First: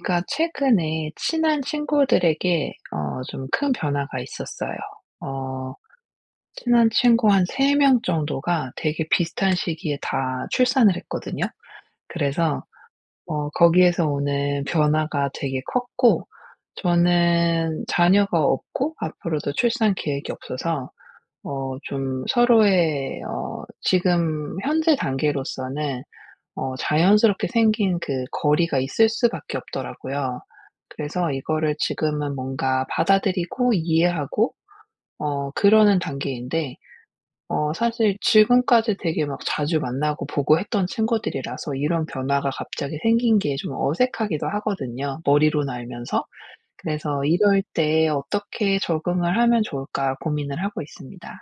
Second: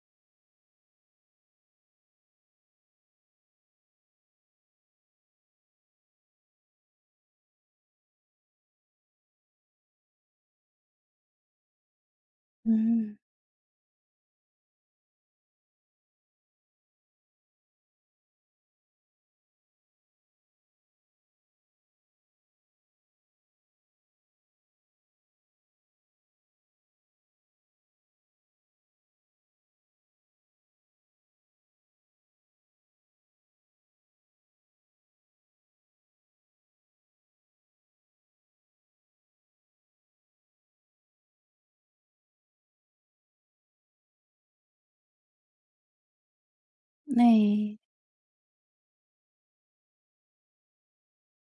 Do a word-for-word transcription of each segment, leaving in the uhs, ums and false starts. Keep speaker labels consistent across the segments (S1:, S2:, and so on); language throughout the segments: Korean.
S1: 제가 최근에 친한 친구들에게 어 좀 큰 변화가 있었어요. 어 친한 친구 한 세 명 정도가 되게 비슷한 시기에 다 출산을 했거든요. 그래서
S2: 음
S1: 어 거기에서 오는 변화가 되게 컸고, 저는 자녀가 없고 앞으로도 출산 계획이 없어서 어 좀 서로의 어 지금 현재 단계로서는 어 자연스럽게 생긴 그 거리가 있을 수밖에 없더라고요. 그래서 이거를 지금은 뭔가 받아들이고 이해하고 어 그러는 단계인데, 어 사실 지금까지 되게 막 자주 만나고 보고 했던 친구들이라서 이런 변화가 갑자기 생긴 게 좀 어색하기도 하거든요, 머리로는 알면서. 그래서 이럴
S2: 네.
S1: 때 어떻게 적응을 하면 좋을까 고민을 하고 있습니다.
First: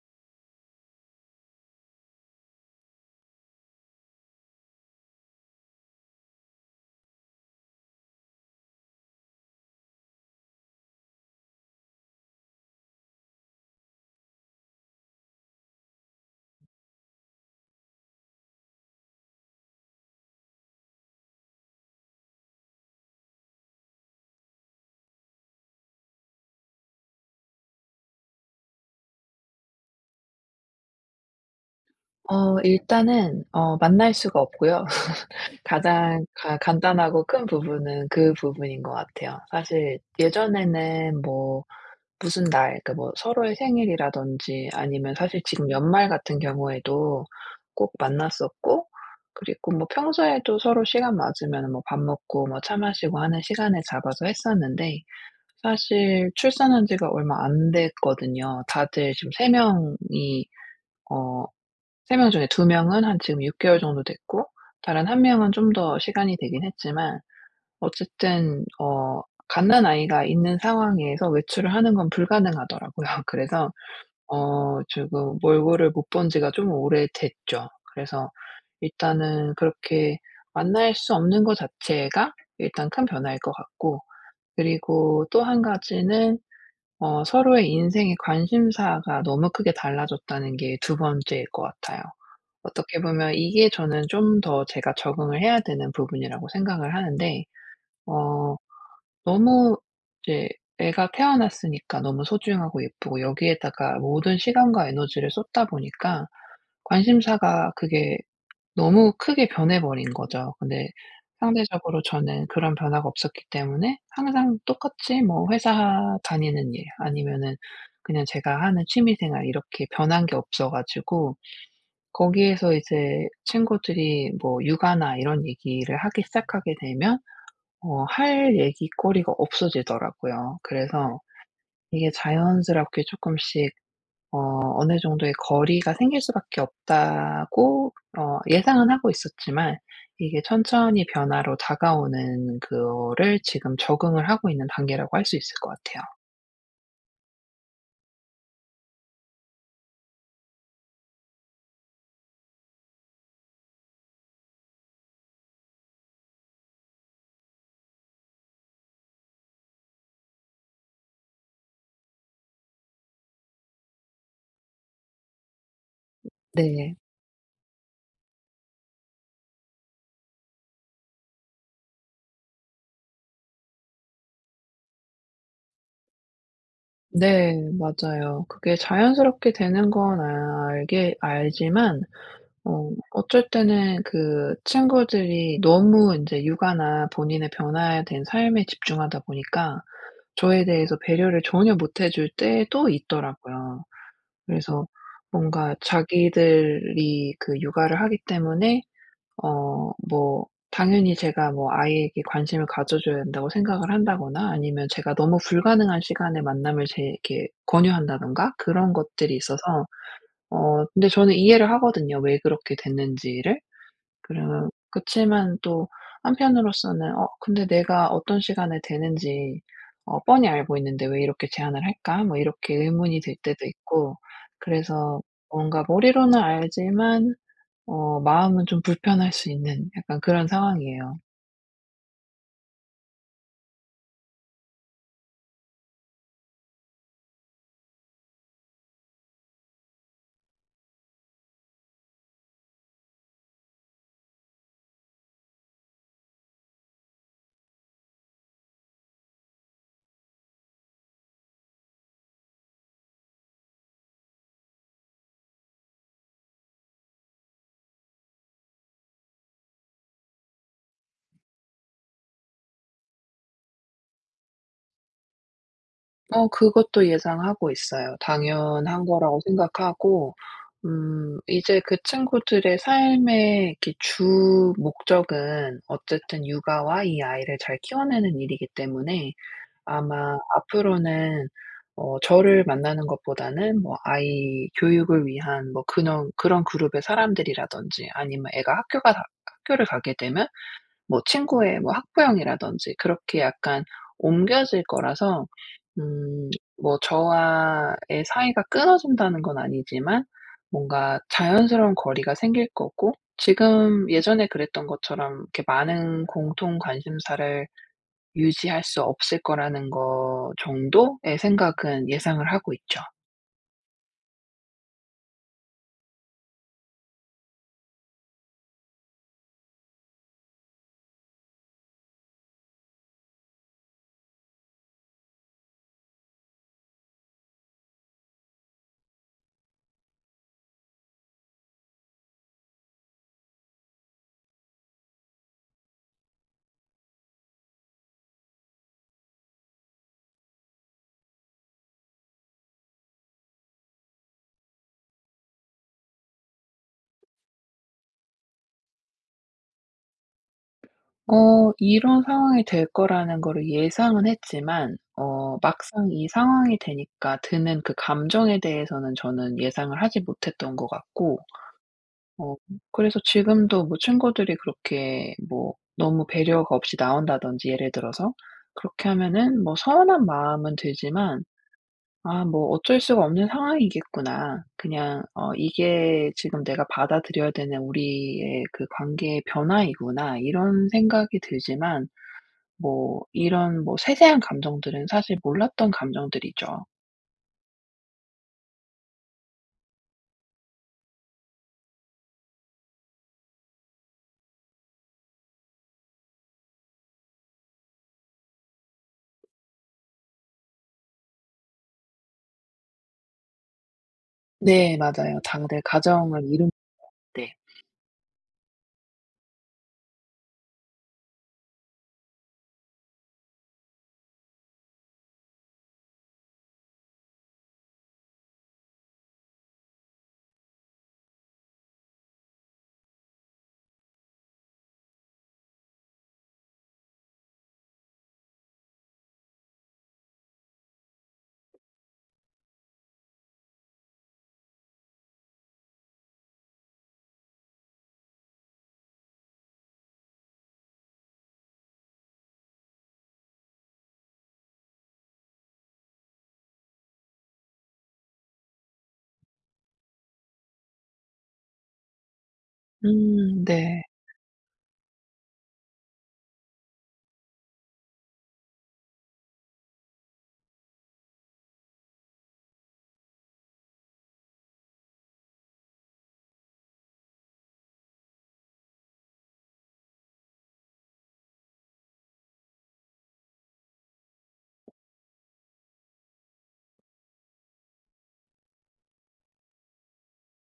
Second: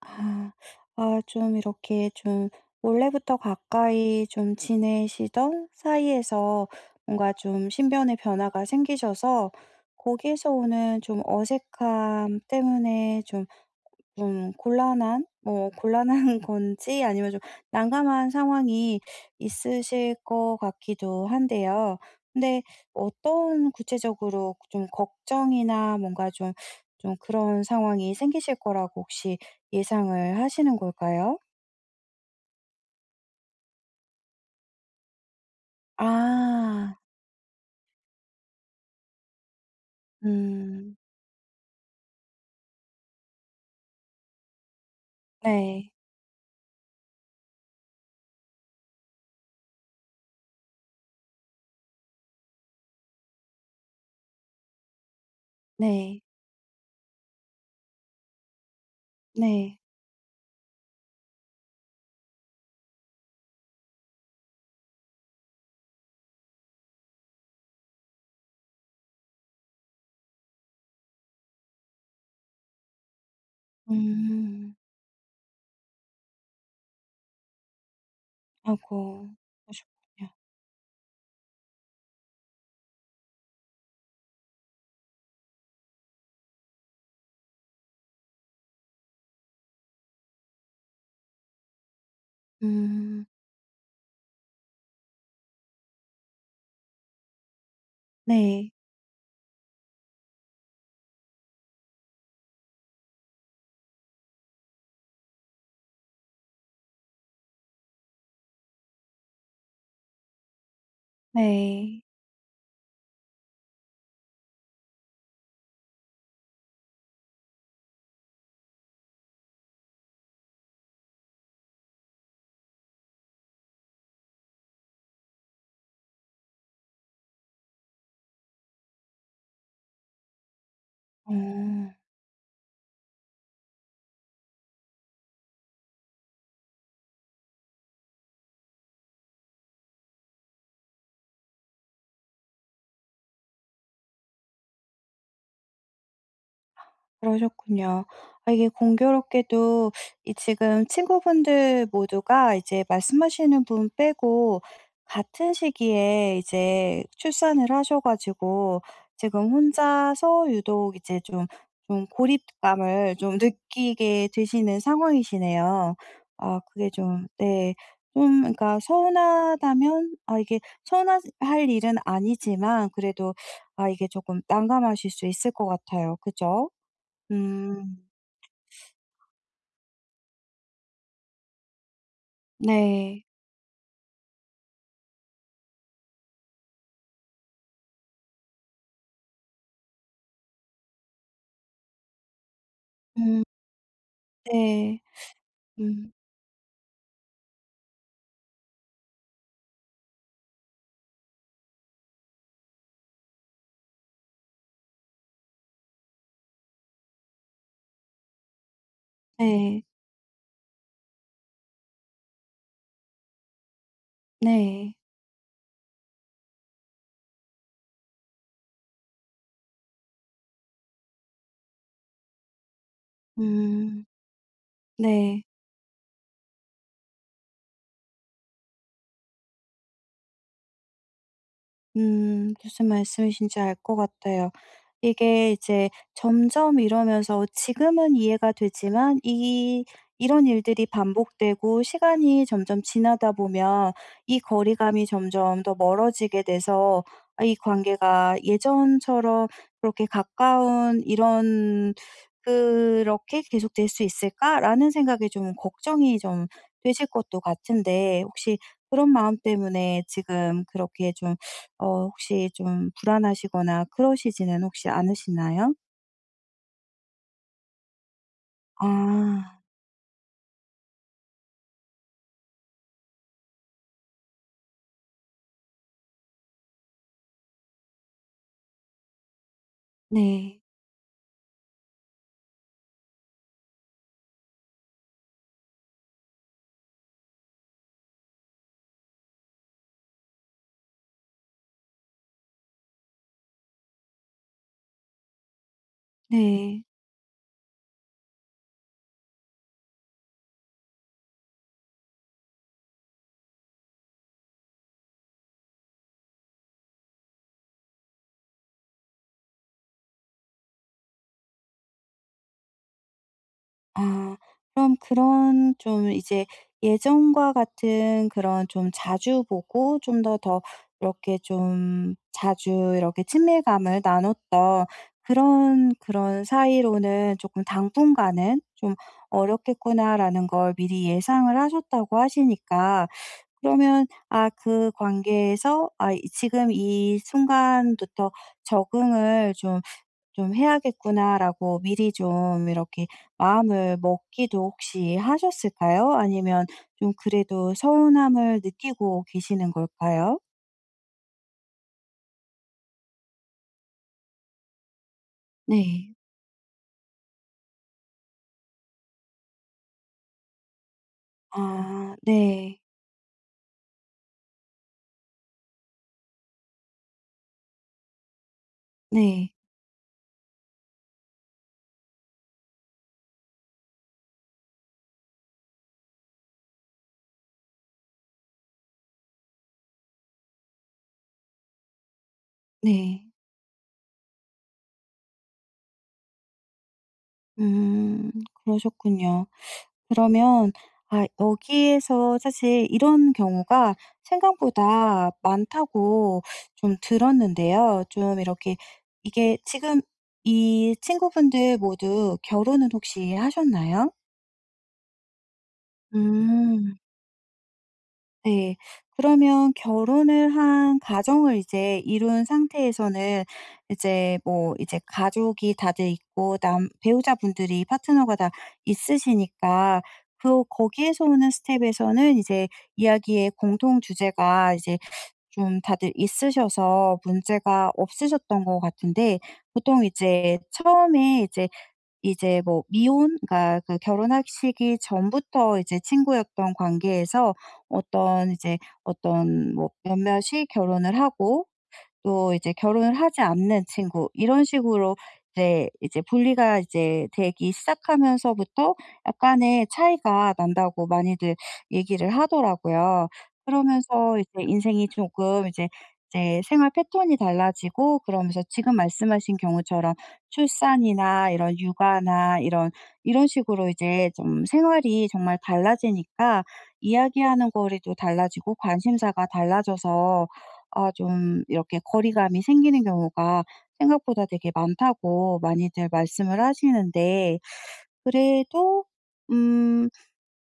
S2: 아. 아 좀 이렇게 좀 원래부터 가까이 좀 지내시던 사이에서 뭔가 좀 신변의 변화가 생기셔서 거기에서 오는 좀 어색함 때문에 좀 좀 곤란한 뭐 곤란한 건지 아니면 좀 난감한 상황이 있으실 것 같기도 한데요. 근데 어떤 구체적으로 좀 걱정이나 뭔가 좀 좀 그런 상황이 생기실 거라고 혹시 예상을 하시는 걸까요?
S1: 어 일단은 어 만날 수가 없고요. 가장 가
S2: 아.
S1: 간단하고 큰 부분은 그 부분인 것 같아요. 사실
S2: 음.
S1: 예전에는 뭐 무슨 날, 그러니까 뭐 서로의 생일이라든지, 아니면 사실 지금
S2: 네.
S1: 연말 같은 경우에도 꼭 만났었고, 그리고 뭐 평소에도 서로 시간 맞으면 뭐 밥 먹고 뭐 차 마시고 하는 시간을 잡아서 했었는데,
S2: 네.
S1: 사실 출산한 지가 얼마 안 됐거든요. 다들 지금 세
S2: 네.
S1: 명이. 어 세 명 중에 두 명은 한 지금 육 개월 정도 됐고, 다른 한 명은 좀 더 시간이 되긴 했지만 어쨌든 어 갓난아이가 있는 상황에서 외출을 하는 건 불가능하더라고요. 그래서
S2: 음.
S1: 어 지금 몰골을 못 본 지가 좀 오래됐죠. 그래서
S2: 하고
S1: 일단은 그렇게
S2: 그러셨군요.
S1: 만날 수 없는 것 자체가 일단 큰 변화일 것 같고, 그리고 또 한 가지는 어 서로의 인생의 관심사가 너무 크게 달라졌다는 게 두 번째일 것 같아요. 어떻게
S2: 음.
S1: 보면 이게 저는 좀 더 제가 적응을 해야 되는 부분이라고 생각을 하는데, 어
S2: 네.
S1: 너무 이제 애가 태어났으니까 너무 소중하고 예쁘고 여기에다가 모든 시간과 에너지를 쏟다 보니까 관심사가 그게 너무 크게 변해 버린 거죠. 근데
S2: 네.
S1: 상대적으로 저는 그런 변화가 없었기 때문에 항상 똑같이 뭐 회사 다니는 일 아니면은 그냥 제가 하는 취미 생활, 이렇게 변한 게 없어 가지고 거기에서 이제 친구들이 뭐 육아나 이런 얘기를 하기 시작하게 되면 어 할 얘기거리가 없어지더라고요. 그래서
S2: 어.
S1: 이게 자연스럽게 조금씩 어 어느 정도의 거리가 생길 수밖에 없다고 어 예상은 하고 있었지만, 이게 천천히 변화로 다가오는 그거를 지금 적응을 하고 있는 단계라고 할 수 있을 것 같아요.
S2: 그러셨군요. 아 이게 공교롭게도 이 지금 친구분들 모두가 이제 말씀하시는 분 빼고 같은 시기에 이제 출산을 하셔 가지고 지금 혼자서 유독 이제 좀 좀 고립감을 좀 느끼게 되시는 상황이시네요. 아 그게
S1: 네.
S2: 좀 네. 좀 그러니까 서운하다면 아 이게 서운할 일은 아니지만 그래도 아 이게 조금 난감하실 수 있을 것 같아요. 그죠?
S1: 네,
S2: 음.
S1: 맞아요. 그게 자연스럽게 되는 건 알게 알지만 어
S2: 네.
S1: 어쩔 때는 그 친구들이 너무 인제 육아나 본인의 변화에 대한 삶에 집중하다 보니까 저에 대해서 배려를 전혀 못해줄 때도
S2: 음
S1: 있더라고요. 그래서
S2: 네.
S1: 뭔가
S2: 음
S1: 자기들이 그 육아를 하기 때문에 어 뭐 당연히 제가 뭐 아이에게 관심을 가져 줘야 된다고 생각을 한다거나, 아니면 제가 너무 불가능한 시간에 만남을 제 이렇게 권유한다든가 그런 것들이 있어서.
S2: 네.
S1: 어 근데 저는 이해를 하거든요, 왜 그렇게 됐는지를. 그러
S2: 네.
S1: 그치만 또 한편으로서는 '어 근데 내가 어떤 시간에 되는지, 어 뻔히 알고 있는데 왜 이렇게 제한을 할까?' 뭐 이렇게 의문이 들 때도
S2: 음
S1: 있고, 그래서
S2: 네.
S1: 뭔가 머리로는 알지만 어 마음은 좀 불편할 수 있는 약간 그런 상황이에요.
S2: 음 무슨 말씀이신지 알 것 같아요. 이게 이제 점점 이러면서 지금은 이해가 되지만 이 이런 일들이 반복되고 시간이 점점 지나다 보면 이 거리감이 점점 더 멀어지게 돼서 아 이 관계가 예전처럼 그렇게 가까운 이런 '그렇게 계속될 수 있을까?'라는 생각에 좀 걱정이 좀 되실 것도 같은데 혹시 그런 마음 때문에 지금 그렇게 좀 어 혹시 좀 불안하시거나 그러시지는 혹시 않으시나요?
S1: 어 그것도 예상하고 있어요. 당연한 거라고
S2: 아
S1: 생각하고, 음 이제 그 친구들의 삶의 이렇게 주 목적은 어쨌든 육아와 이 아이를 잘 키워내는 일이기 때문에, 아마
S2: 네.
S1: 앞으로는 어 저를 만나는 것보다는 뭐 아이 교육을 위한 뭐 그런 그런 그룹의 사람들이라든지, 아니면 애가 학교가 다 학교를 가게 되면 뭐 친구의 뭐 학부형이라든지, 그렇게 약간 옮겨질 거라서. 음
S2: 네.
S1: 뭐 저와의 사이가 끊어진다는 건 아니지만, 뭔가 자연스러운 거리가 생길 거고 지금 예전에 그랬던 것처럼 이렇게 많은 공통 관심사를 유지할 수 없을 거라는 거 정도의 생각은 예상을 하고 있죠.
S2: 아 그럼 그런 좀 이제 예전과 같은 그런 좀 자주 보고 좀 더 더 이렇게 좀 자주 이렇게 친밀감을 나눴던 그런, 그런 사이로는 조금 '당분간은 좀 어렵겠구나.'라는 걸 미리 예상을 하셨다고 하시니까 그러면 아 그 관계에서 아 이 '지금 이 순간부터 적응을 좀 좀 해야겠구나.'라고 미리 좀 이렇게 마음을 먹기도 혹시 하셨을까요? 아니면 좀 그래도 서운함을 느끼고 계시는 걸까요?
S1: 어 이런 상황이 될 거라는 거를 예상은 했지만, 어 막상
S2: 네.
S1: 이 상황이 되니까 드는 그 감정에 대해서는 저는 예상을 하지 못했던 것 같고,
S2: 아
S1: 어
S2: 네.
S1: 그래서 지금도 뭐 친구들이 그렇게 뭐 너무 배려가 없이 나온다든지, 예를 들어서 그렇게
S2: 네.
S1: 하면은 뭐 서운한 마음은 들지만, '아, 뭐 어쩔 수가 없는 상황이겠구나. 그냥 어 이게 지금 내가 받아들여야 되는 우리의 그 관계의 변화이구나.' 이런 생각이 들지만, 뭐
S2: 네.
S1: 이런 뭐 세세한 감정들은 사실 몰랐던 감정들이죠.
S2: 음 그러셨군요. 그러면 아 여기에서 사실 이런 경우가 생각보다 많다고 좀 들었는데요. 좀 이렇게 이게 지금 이 친구분들 모두 결혼은 혹시 하셨나요?
S1: 네, 맞아요. 당들 가정을 이룬
S2: 음.
S1: 때.
S2: 네. 그러면 결혼을 한 가정을 이제 이룬 상태에서는 이제 뭐 이제 가족이 다들 있고 남 배우자분들이 파트너가 다 있으시니까 그 거기에서 오는 스텝에서는 이제 이야기의 공통 주제가 이제 좀 다들 있으셔서 문제가 없으셨던 것 같은데 보통 이제 처음에 이제 이제 뭐 미혼 그러니까 그 결혼하시기 전부터 이제 친구였던 관계에서 어떤 이제 어떤 뭐 몇몇이 결혼을 하고 또 이제 결혼을 하지 않는 친구 이런 식으로 이제 이제 분리가 이제 되기 시작하면서부터 약간의 차이가 난다고 많이들 얘기를 하더라고요.
S1: 음. 네.
S2: 그러면서 이제 인생이 조금 이제 이제 생활 패턴이 달라지고 그러면서 지금 말씀하신 경우처럼 출산이나 이런 육아나 이런 이런 식으로 이제 좀 생활이 정말 달라지니까 이야기하는 거리도 달라지고 관심사가 달라져서 아 좀 이렇게 거리감이 생기는 경우가 생각보다 되게 많다고 많이들 말씀을 하시는데 그래도 음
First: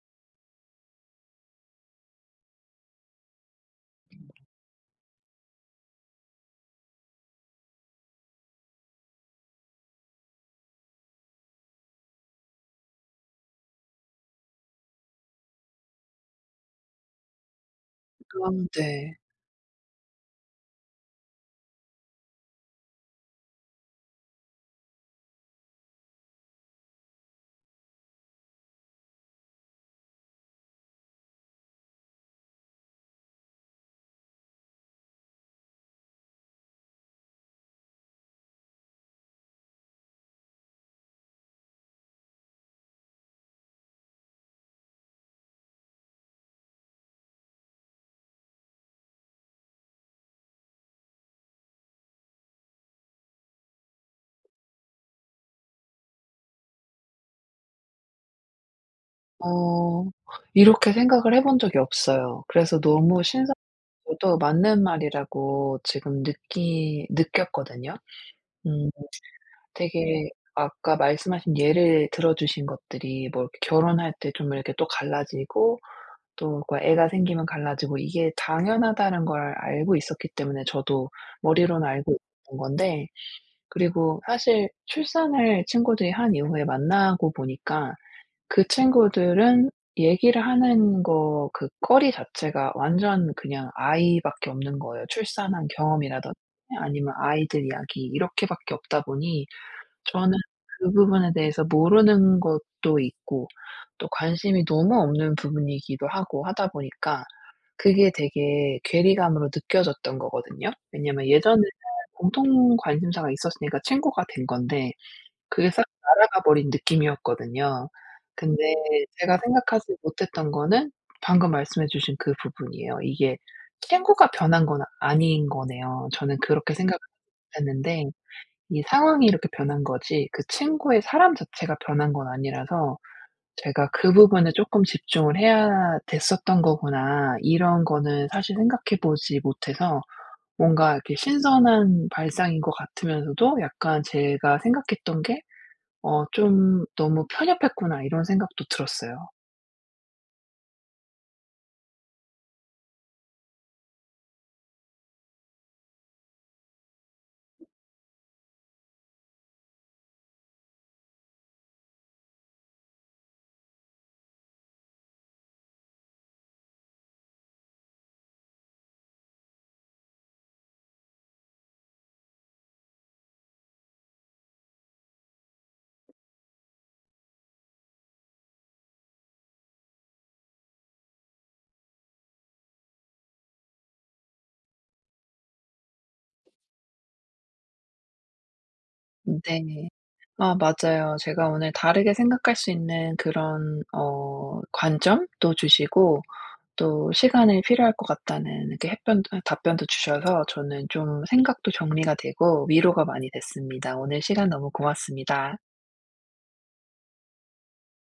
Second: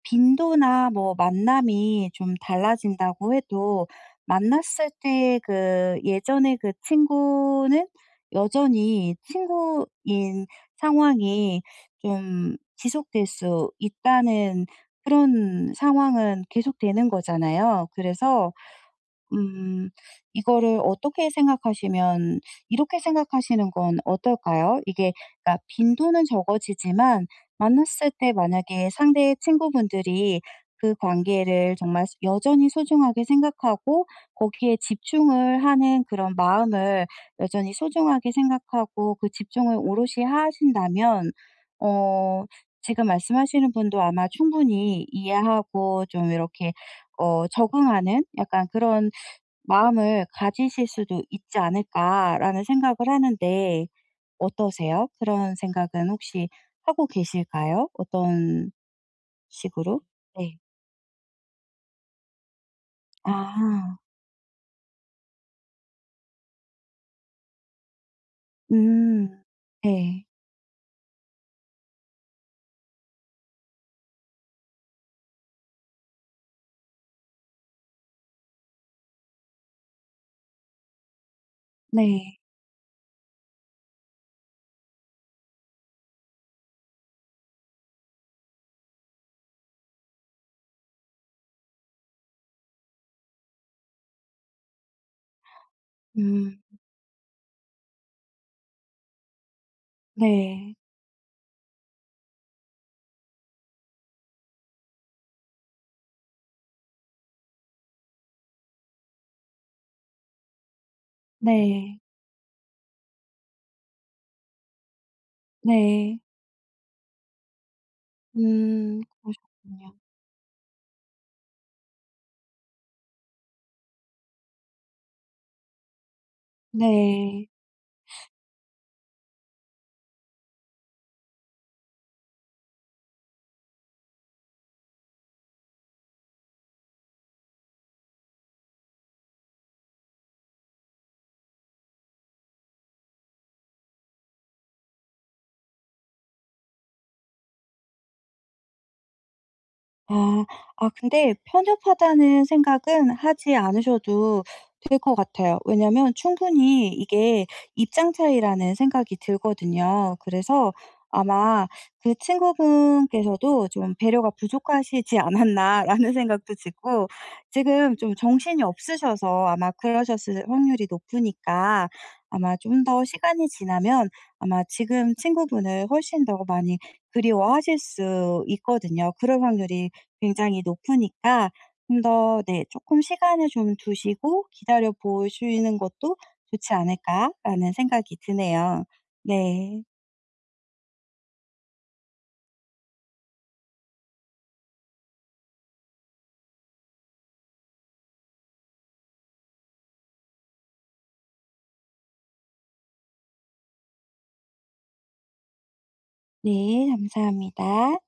S2: 빈도나 뭐 만남이 좀 달라진다고 해도 만났을 때 그 예전에 그 친구는 여전히 친구인 상황이 좀 지속될 수 있다는 그런 상황은 계속되는 거잖아요. 그래서
S1: 그럼. 네.
S2: 음 이거를 어떻게 생각하시면 이렇게 생각하시는 건 어떨까요? 이게 그러니까 빈도는 적어지지만 만났을 때 만약에 상대의 친구분들이 그 관계를 정말 여전히 소중하게 생각하고 거기에 집중을 하는 그런 마음을 여전히 소중하게 생각하고 그 집중을 오롯이 하신다면 어 지금 말씀하시는 분도 아마 충분히 이해하고 좀 이렇게 어, 적응하는 약간 그런 마음을 가지실 수도 있지 않을까라는 생각을 하는데 어떠세요? 그런 생각은 혹시 하고 계실까요? 어떤 식으로?
S1: 어
S2: 네.
S1: 이렇게 생각을 해본 적이 없어요. 그래서 너무
S2: 아.
S1: 신선하고도 맞는 말이라고 지금 느끼 느꼈거든요. 음.
S2: 음. 네.
S1: 되게, 아까 말씀하신 예를 들어 주신 것들이 뭐 이렇게 결혼할 때 좀 이렇게 또 갈라지고 또 그 애가 생기면 갈라지고 이게 당연하다는 걸 알고 있었기 때문에, 저도 머리로는 알고
S2: 네.
S1: 있었던 건데, 그리고 사실 출산을 친구들이 한 이후에 만나고 보니까 그 친구들은 얘기를 하는 거, 그 거리 자체가 완전 그냥 아이밖에 없는 거예요. 출산한 경험이라든지
S2: 음.
S1: 아니면 아이들 이야기 이렇게 밖에 없다 보니, 저는
S2: 네.
S1: 그 부분에 대해서 모르는 것도 있고 또 관심이 너무 없는 부분이기도 하고 하다 보니까 그게 되게 괴리감으로 느껴졌던 거거든요. 왜냐면 예전에는
S2: 네.
S1: 공통 관심사가 있었으니까 친구가 된 건데, 그게 싹
S2: 네.
S1: 날아가 버린 느낌이었거든요. 근데
S2: 음.
S1: 제가
S2: 그러셨군요.
S1: 생각하지 못했던 거는 방금 말씀해 주신 그 부분이에요. 이게 친구가 변한 건 아닌 거네요. 저는 그렇게 생각을
S2: 네.
S1: 못 했는데, 이 상황이 이렇게 변한 거지 그 친구의 사람 자체가 변한 건 아니라서, 제가 '그 부분에 쪼끔 집중을 해야 됐었던 거구나.' 이런 거는 사실 생각해 보지 못해서, 뭔가 이렇게 신선한 발상인 것 같으면서도 약간 제가 생각했던 게 '어 좀 너무 편협했구나.' 이런 생각도 들었어요.
S2: 아. 아 근데 편협하다는 생각은 하지 않으셔도 될 것 같아요. 왜냐면 충분히 이게 입장 차이라는 생각이 들거든요. 그래서 아마 그 친구분께서도 좀 '배려가 부족하시지 않았나.'라는 생각도 들고 지금 좀 정신이 없으셔서 아마 그러셨을 확률이 높으니까 아마 좀 더 시간이 지나면 아마 지금 친구분을 훨씬 더 많이 그리워하실 수 있거든요. 그럴 확률이 굉장히 높으니까 좀 더 네 조금 시간을 좀 두시고 기다려 보시는 것도 좋지 않을까라는 생각이 드네요. 네.
S1: 네. 아, 맞아요. 제가 오늘 다르게 생각할 수 있는 그런 어 관점도 주시고, 또 시간이 필요할 것 같다는 이렇게 햇변 아 답변도 주셔서 저는 좀 생각도 정리가 되고 위로가 많이 됐습니다. 오늘 시간 너무 고맙습니다.
S2: 네. 감사합니다.